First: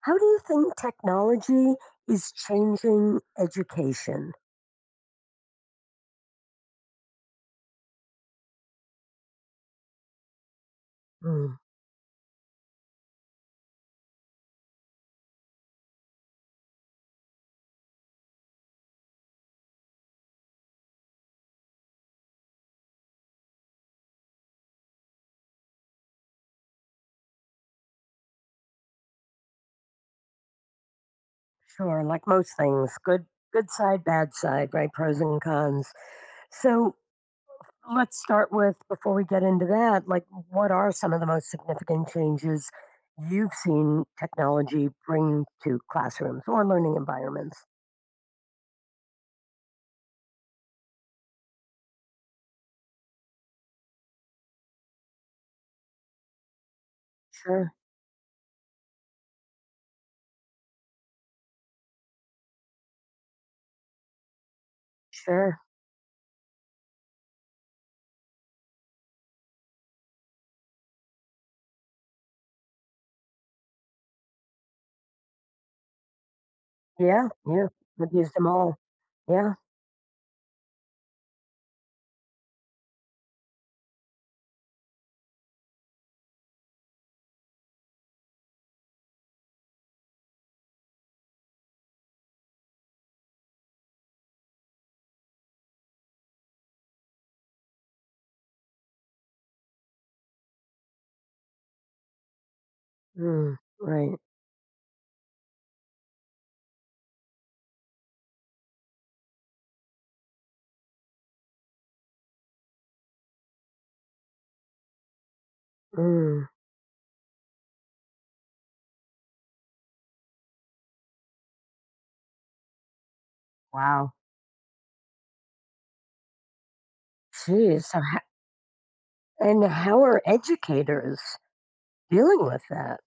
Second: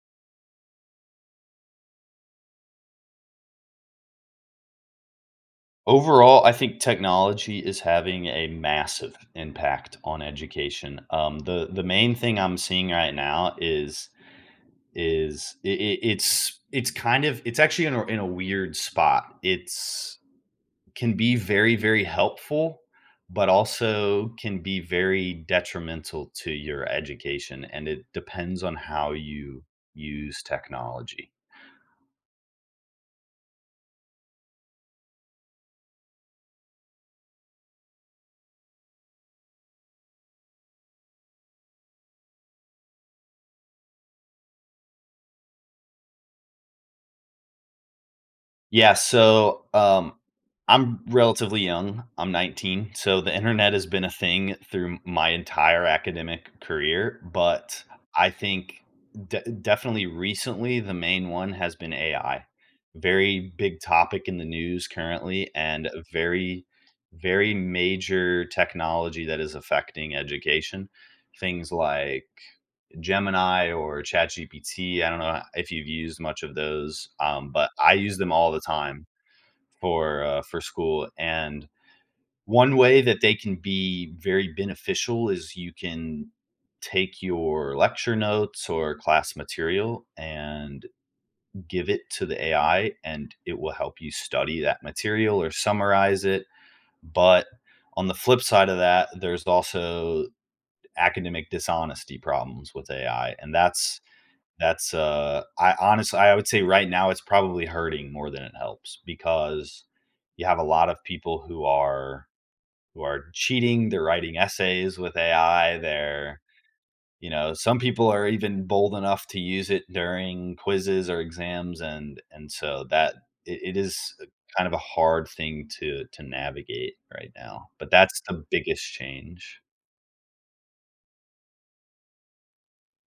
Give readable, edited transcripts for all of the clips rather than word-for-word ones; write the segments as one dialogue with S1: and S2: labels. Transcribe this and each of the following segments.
S1: How do you think technology is changing education?
S2: Overall, I think technology is having a massive impact on education. Um,
S1: Mm.
S2: the the main thing I'm seeing right now is I it's kind of it's actually in a weird spot. It's can be very, very helpful, but also can be very detrimental to your education. And it depends on how you use technology.
S1: Sure, like most things, good side, bad side, right? Pros and cons. So let's start with before we get into that, like what are some of the most significant changes you've seen technology bring to classrooms or learning environments?
S2: Yeah, so, I'm relatively young, I'm 19, so the internet has been a thing through my entire academic career,
S1: Sure,
S2: but I think de definitely recently, the main one has been AI. Very big topic in the news currently
S1: sure.
S2: and a very, very major technology that is affecting education. Things like Gemini or ChatGPT. I don't know if you've used much of those,
S1: Yeah, yeah.
S2: but I
S1: I've
S2: use them
S1: used them
S2: all the
S1: all.
S2: time
S1: Yeah.
S2: for school. And one way that they can be very beneficial is you can take your lecture notes or class material and give it to the AI, and it will help you study that material or summarize it. But on the flip side of that, there's also academic dishonesty problems with AI, and
S1: Mm,
S2: that's
S1: right.
S2: that's, uh I honestly I would say right now it's probably hurting more than it helps because you have a lot of people who are cheating, they're writing essays with AI, they're
S1: Mm,
S2: you know, some people are even bold enough to use it during quizzes or exams and so that it
S1: wow.
S2: is kind of a hard thing to navigate right now,
S1: Geez.
S2: but
S1: So,
S2: that's the biggest change.
S1: and how are educators dealing with that?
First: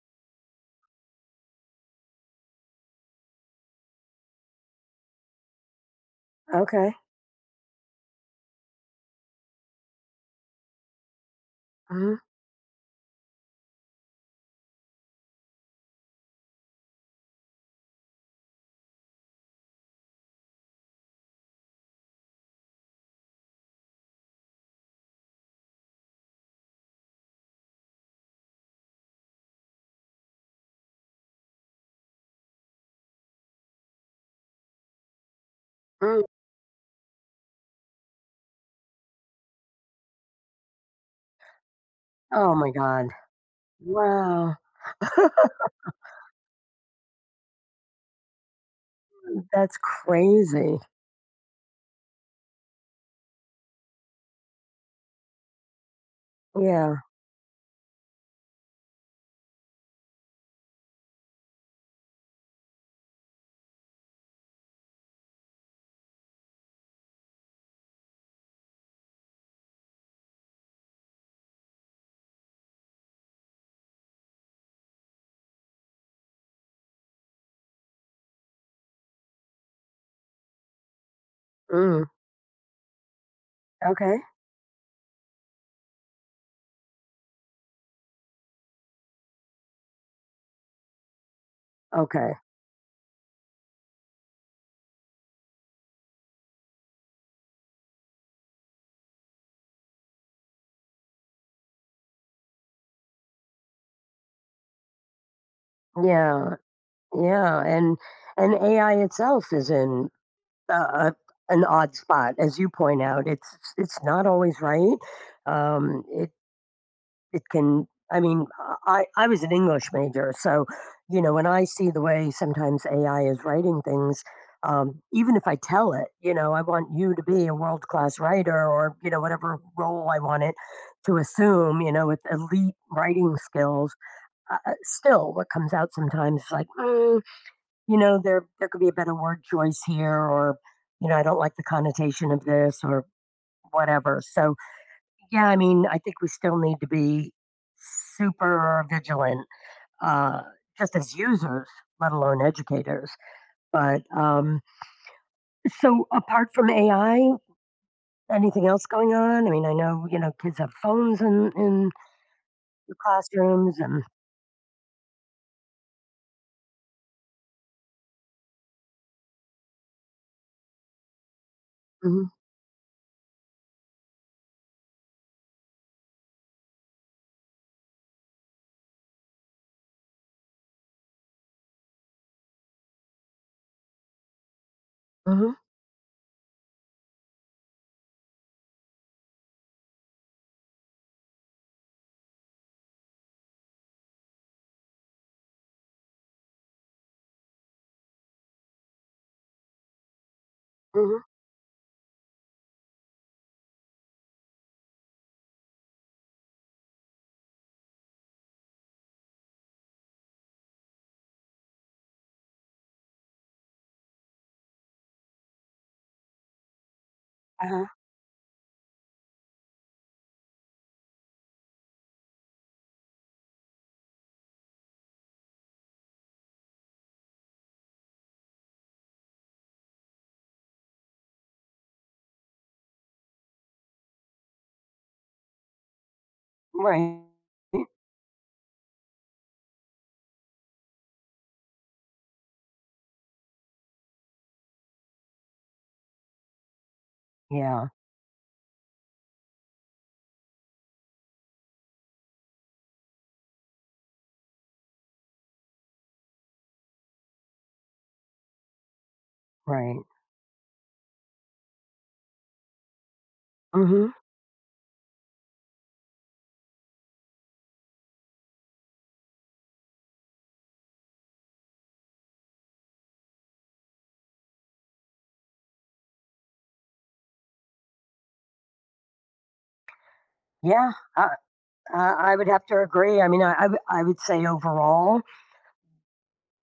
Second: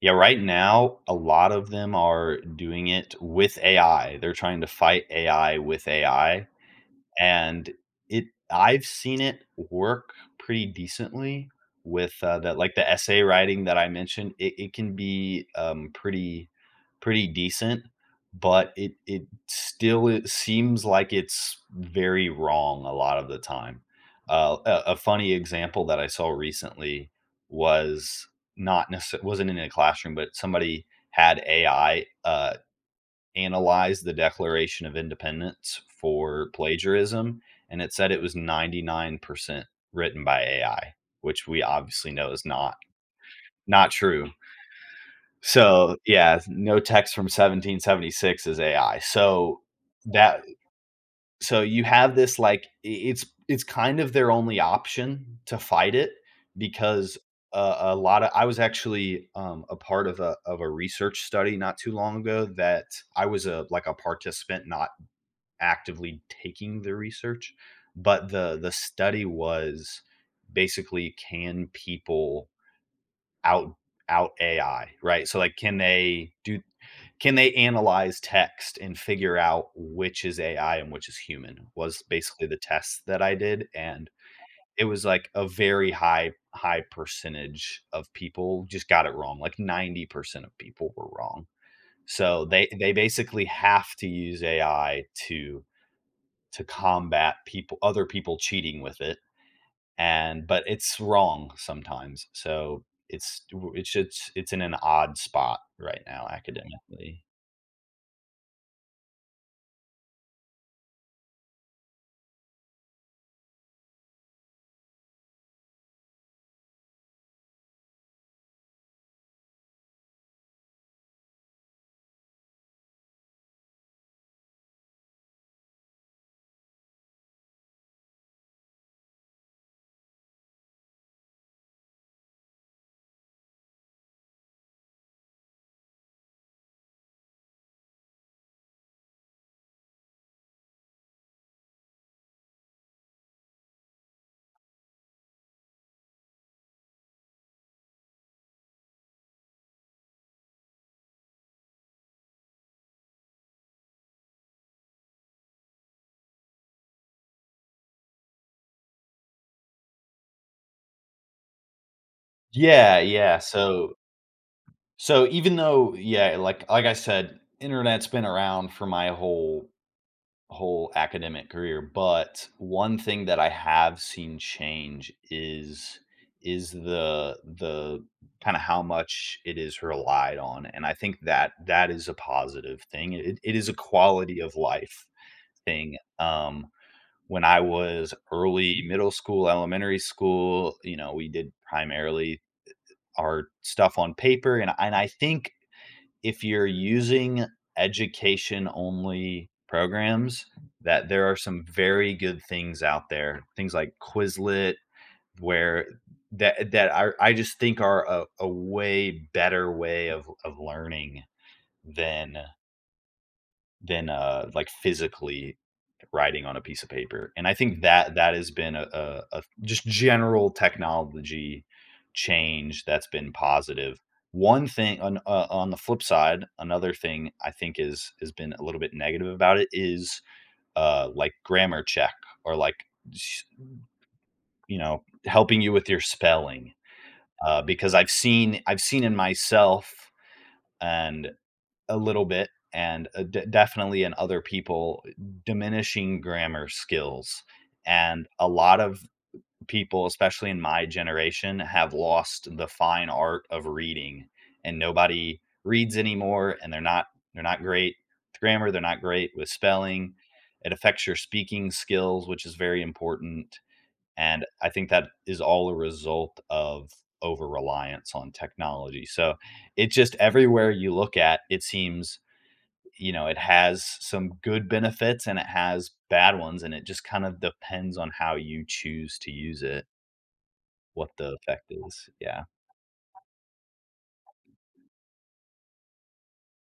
S2: Yeah, right now, a lot of them are doing it with AI. They're trying to fight AI with AI.
S1: Okay.
S2: And it I've seen it work pretty decently with,
S1: Mhm.
S2: that like the essay writing that I mentioned, it can be, pretty pretty decent, but it still it seems like it's very wrong a lot of the time. A a funny example that I saw recently was not necessarily wasn't in a classroom, but somebody had AI, analyzed the Declaration of Independence
S1: Mm.
S2: for plagiarism, and it said it was 99% written by AI, which we obviously know is
S1: Oh my
S2: not
S1: god.
S2: not true.
S1: Wow,
S2: So, yeah, no text from 1776 is AI. So
S1: that's
S2: that
S1: crazy.
S2: so you have this like it's kind of their only option to fight it
S1: Yeah.
S2: because a lot of I was actually a part of a research study not too long ago that I was a like a participant, not actively taking the research, but the study was basically can people out out AI, right? So like can they do can they analyze text and figure out which is AI and which is human was
S1: Mm.
S2: basically the test that I did and
S1: Okay.
S2: it was like a very high high percentage of people just got it wrong. Like 90% of people were wrong.
S1: Okay.
S2: So they basically have to use AI to combat people other people cheating with it and but it's wrong sometimes so it's it's it's in an odd spot right now
S1: Yeah.
S2: academically.
S1: Yeah. And AI itself is in uh, uh, an odd spot, as you point out. It's not always right. It can. I was an English major, so you know when I see the way sometimes AI is writing things. Even if I tell it, you know, I want you to be a world class writer, or, you know, whatever role I want it to assume, you know, with elite writing skills, still what comes out sometimes is like, mm, you know, there could be a better word choice here, or, you know, I don't like the connotation of this, or whatever. So yeah, I mean, I think we still need to be super vigilant, uh, just as users, let alone educators. But so, apart from AI, anything else going on? I mean, I know, you know, kids have phones in the
S2: Yeah, yeah,
S1: classrooms,
S2: so
S1: and
S2: so even though, yeah, like I said internet's been around for my whole whole academic career,
S1: hmm
S2: but one thing that I have seen change is the kind of how much it is relied on, and I think that that is a positive thing. It is a quality of life
S1: hmm
S2: thing. When I was early middle school, elementary school, you know, we did primarily our stuff on paper, and I think if you're using education only programs, that
S1: hmm
S2: there are some very good things out there, things like Quizlet, where that that I just think are a way better way of learning than like, physically writing on a piece of paper, and I think
S1: uh
S2: that that has been a just general technology change that's been positive. One thing on the flip side, another thing I think is has been a little bit negative about it is, like, grammar check or, like, sh you know, helping you with your spelling,
S1: right,
S2: because I've seen in myself and a little bit and definitely in other people diminishing grammar skills
S1: yeah,
S2: and a lot of people, especially in my generation, have lost the fine art of reading, and nobody reads anymore, and they're not great with grammar, they're not great with
S1: right,
S2: spelling, it affects your speaking skills, which is very important,
S1: hmm
S2: and I think that is all a result of over reliance on technology. So it just everywhere you look at it seems you know, it has some good benefits and it has bad ones, and it just kind of depends on how you choose to use it,
S1: yeah.
S2: what
S1: I,
S2: the effect is.
S1: I
S2: Yeah.
S1: would have to agree. I mean, I would say overall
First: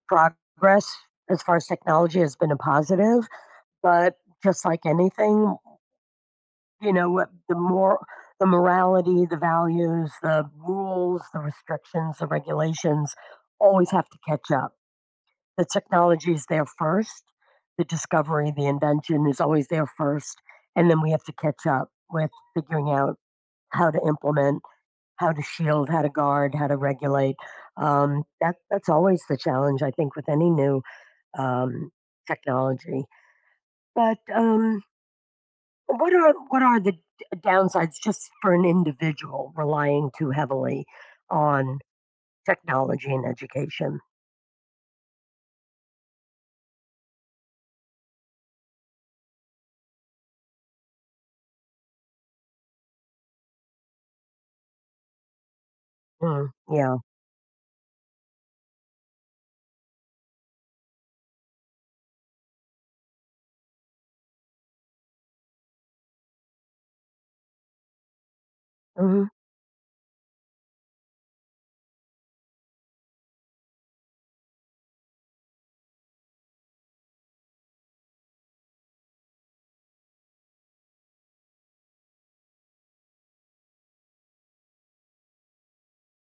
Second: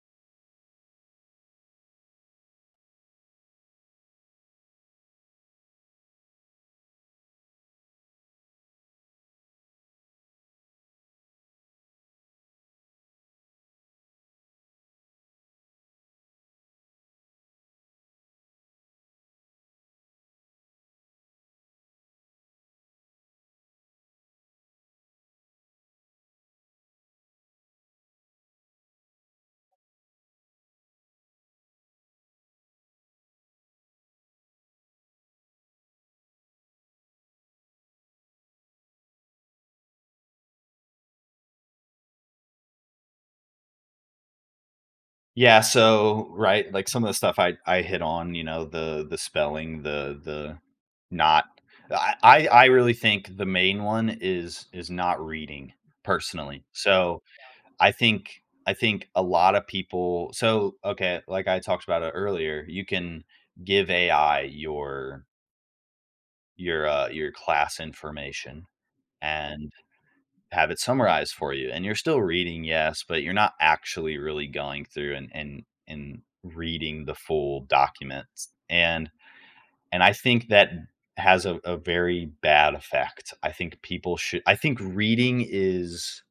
S1: progress as far as technology has been a positive. But just like anything, you know, what the more the morality, the values, the rules, the restrictions, the regulations always have to catch up. The technology is there first, the discovery, the invention is always there first, and then we have to catch up with figuring out how to implement, how to shield, how to guard, how to regulate. That's always the challenge, I think, with any new um, technology. But what are the d downsides just for an individual relying too heavily on technology and education?
S2: Yeah, so right, like some of the stuff I hit on, you know, the spelling, the not I really think the main one is not reading
S1: Mm,
S2: personally.
S1: yeah.
S2: So, I think I think a lot of people so okay, like I talked about it earlier, you can give AI your class information
S1: Mhm,
S2: and have it summarized for you, and you're still reading, yes, but you're not actually really going through and reading the full documents, and I think that has a very bad effect. I think reading is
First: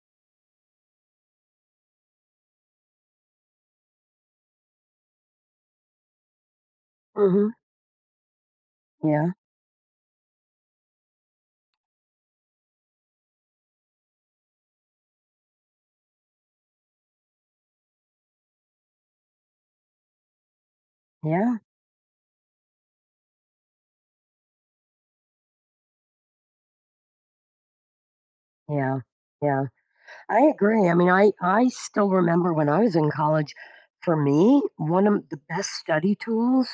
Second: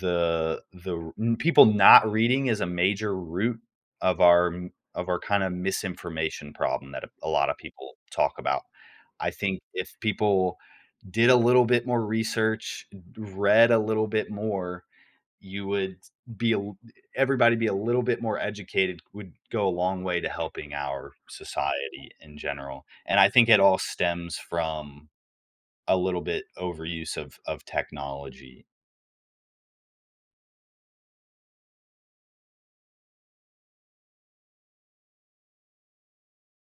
S2: the n people not reading is a major root of our m of our kinda misinformation problem that a
S1: mhm.
S2: lot of people talk about.
S1: Yeah,
S2: I think if people did a little bit more research, read a little bit more, you would be a l everybody be a little bit more educated would go a long way to helping our
S1: yeah,
S2: society in general, and I think it all stems from a little bit overuse of technology.
S1: yeah, yeah. I agree. I mean, I still remember when I was in college, for me, one of the best study tools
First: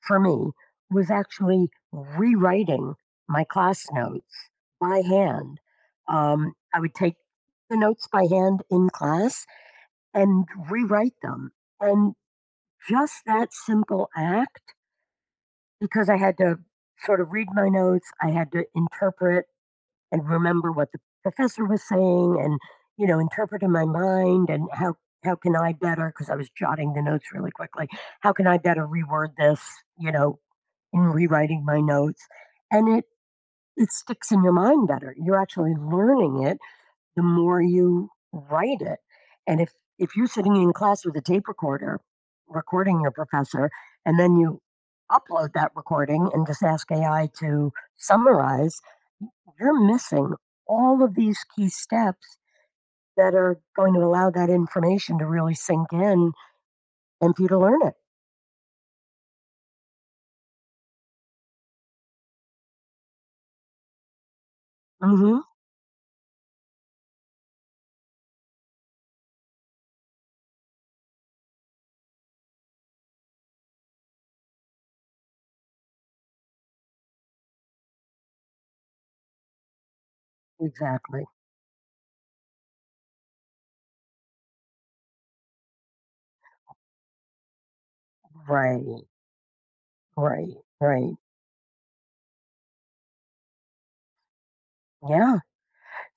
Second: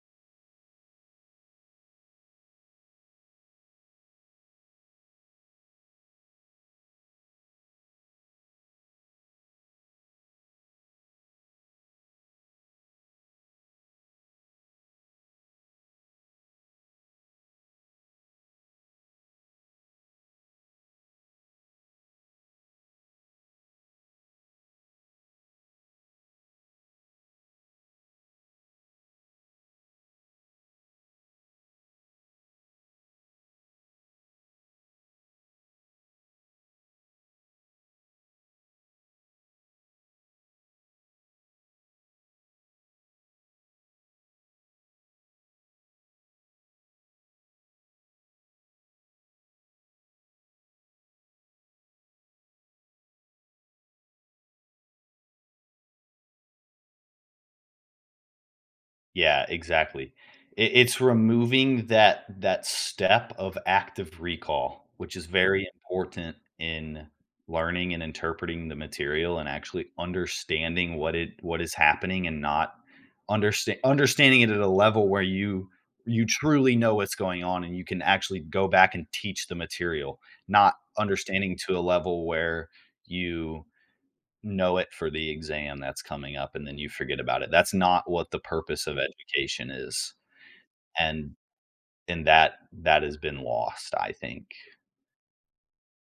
S1: for me was actually rewriting my class notes by hand. I would take the notes by hand in class and rewrite them. And just that simple act, because I had to sort of read my notes, I had to interpret and remember what the professor was saying and, you know, interpret in my mind and how can I better, because I was jotting the notes really quickly, how can I better reword this, you know, in rewriting my notes? And it sticks in your mind better. You're actually learning it the more you write it. And if you're sitting in class with a tape recorder recording your professor and then you upload that recording and just ask AI to summarize, you're missing all of these key steps that are going to allow that information to really sink in and for you to learn it.
S2: Yeah, exactly. It's removing that that step of active recall, which is
S1: Hmm.
S2: very important in learning and interpreting the material and actually understanding what it what is happening and not understanding it at a level where you truly know what's going on and you can actually go back and teach the material, not
S1: Exactly.
S2: understanding to a level where you know it for the exam that's coming up and then you forget about it. That's not what the purpose of
S1: Right.
S2: education is.
S1: Right. Right.
S2: And and that that has been lost, I think.
S1: Yeah.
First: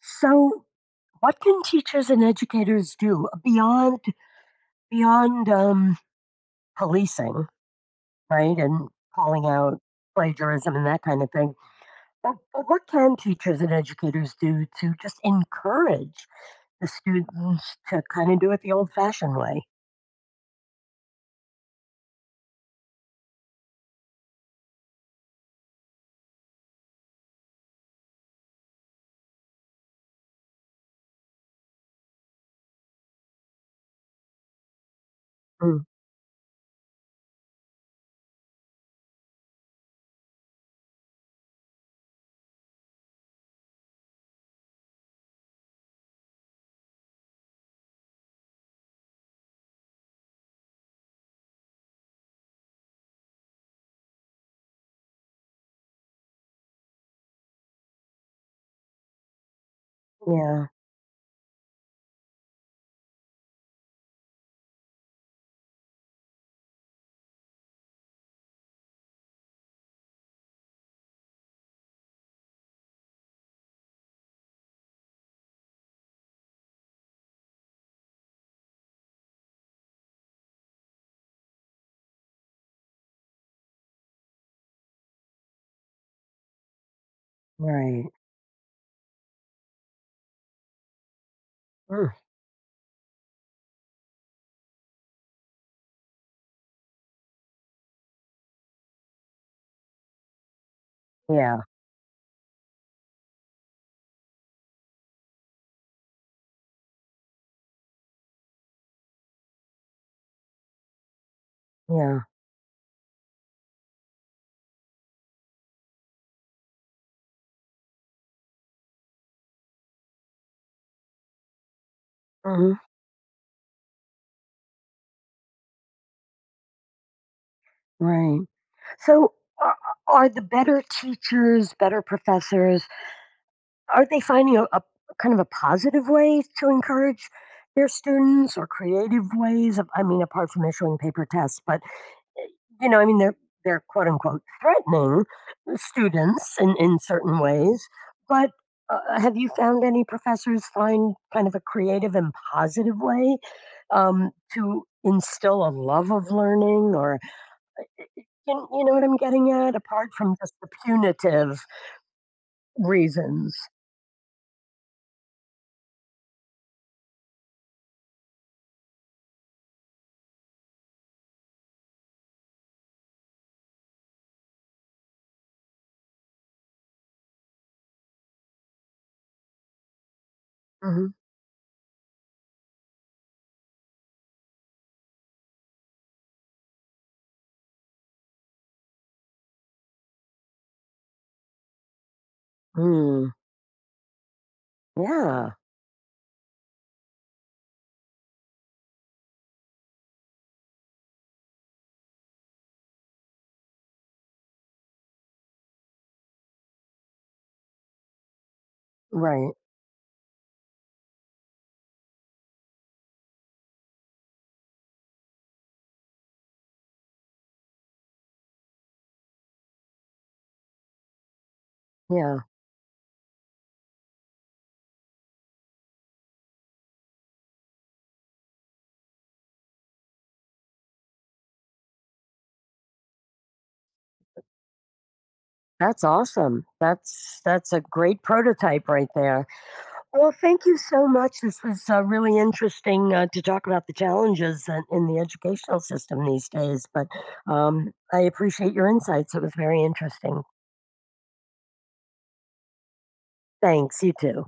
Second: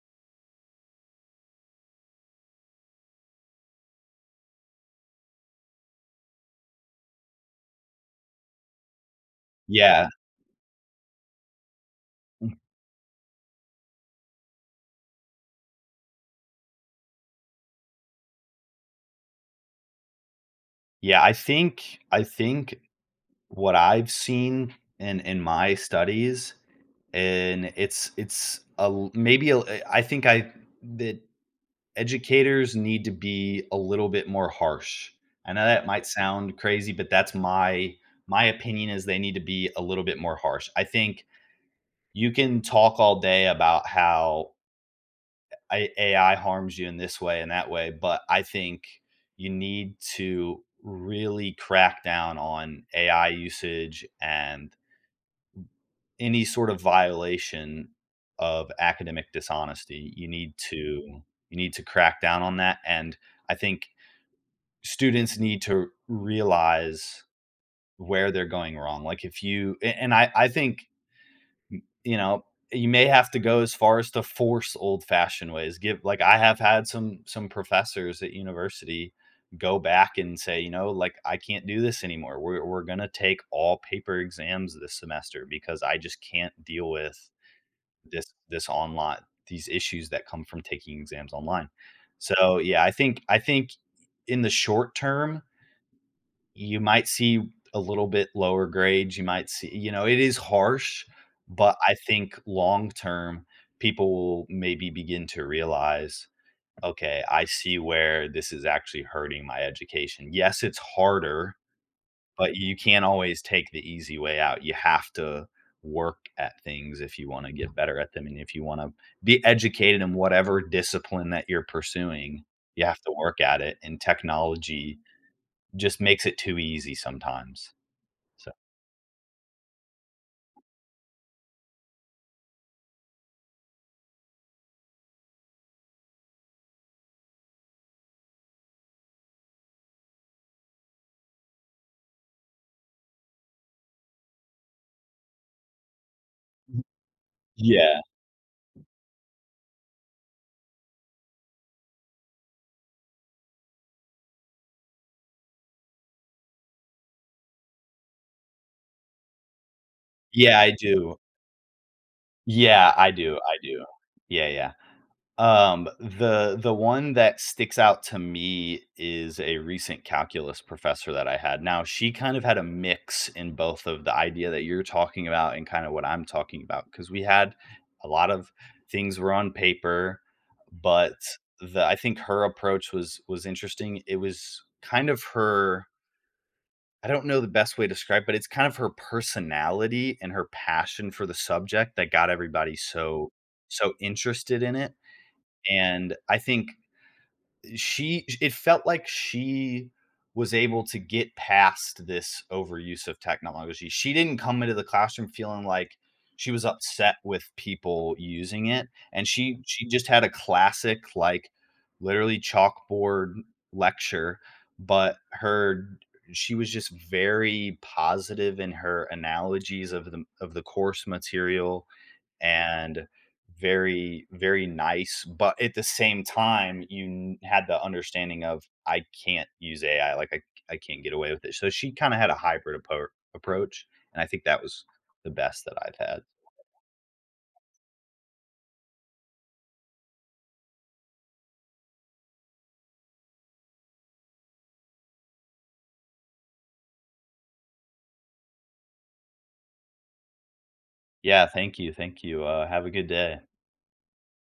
S1: So what can teachers and educators do beyond beyond um, policing, right? And calling out
S2: Yeah.
S1: plagiarism and that kind of thing. But what can teachers and educators do to just encourage the students to kind of do it the old fashioned way?
S2: I think what I've seen in my studies and it's a l- maybe a, eh, I think I that educators need to be a little bit more harsh. I know that
S1: Mm,
S2: might sound crazy, but that's my opinion is they need to be a little bit more harsh. I think you can talk all day about how AI harms you in this way and that way, but I think you need to really crack down on AI usage and any sort of violation of academic dishonesty.
S1: yeah,
S2: You need to crack down on that, and I think students need to realize where they're going wrong. Like if you a- and I think you know, you may have to go as far as to force old fashioned ways. Give like I have had some professors at university go back and say, you know, like I can't do this anymore. We're gonna take all paper exams this semester because I just can't deal with
S1: right.
S2: this this online these issues that come from taking exams online.
S1: Mm,
S2: So yeah, I think in the short term, you might see a little bit lower grades. You might see, you know, it is harsh,
S1: yeah,
S2: but I think long term, people will maybe begin to realize, okay, I see where this is actually hurting my education. Yes, it's harder,
S1: yeah,
S2: but you can't always take the easy way out. You have to work at things if you want to get better at them, and if you want to be educated in whatever discipline that you're pursuing
S1: mhm,
S2: you have to work at it, and technology just makes it too easy sometimes
S1: right.
S2: so
S1: So, are, are the better teachers, better professors, are they finding a kind of a positive way to encourage their students or creative ways of, I mean, apart from issuing paper tests, but you know, I mean, they're quote unquote threatening students in certain ways,
S2: Yeah.
S1: but have you found any professors find kind of a creative and positive way to instill a love of learning, or you know what I'm getting at apart from just
S2: Yeah,
S1: the
S2: I do.
S1: punitive reasons?
S2: I do. Yeah, yeah. The one that sticks out to me is a recent calculus professor that I had. Now, she kind of had a mix in both of the idea that you're talking about and kinda what I'm talking about because we had a lot of things were on paper,
S1: Hmm.
S2: but the I think her approach was interesting. It was kind of her I don't know the best way to describe, but it's kind of her personality and her passion for the subject that got everybody so
S1: Mm,
S2: so interested in it,
S1: yeah,
S2: and I think she it felt like she was able to get past this overuse of technology. She didn't come into the classroom feeling like she was upset with people using it, and
S1: right.
S2: she just had a classic, like, literally chalkboard lecture, but her she was just very positive in her analogies of the course material
S1: Yeah,
S2: and very, very nice, but at the same time, you had the understanding of I can't use AI, like I can't get away with it. So she kind of had a hybrid approach, and I think that was the best that I've
S1: that's
S2: had.
S1: awesome. That's a great prototype right there. Well, thank you so much. This was really interesting to talk about the challenges in the educational system these days. But I appreciate your insights. It was very interesting.
S2: Thank you. Have a good day.
S1: Thanks. You too.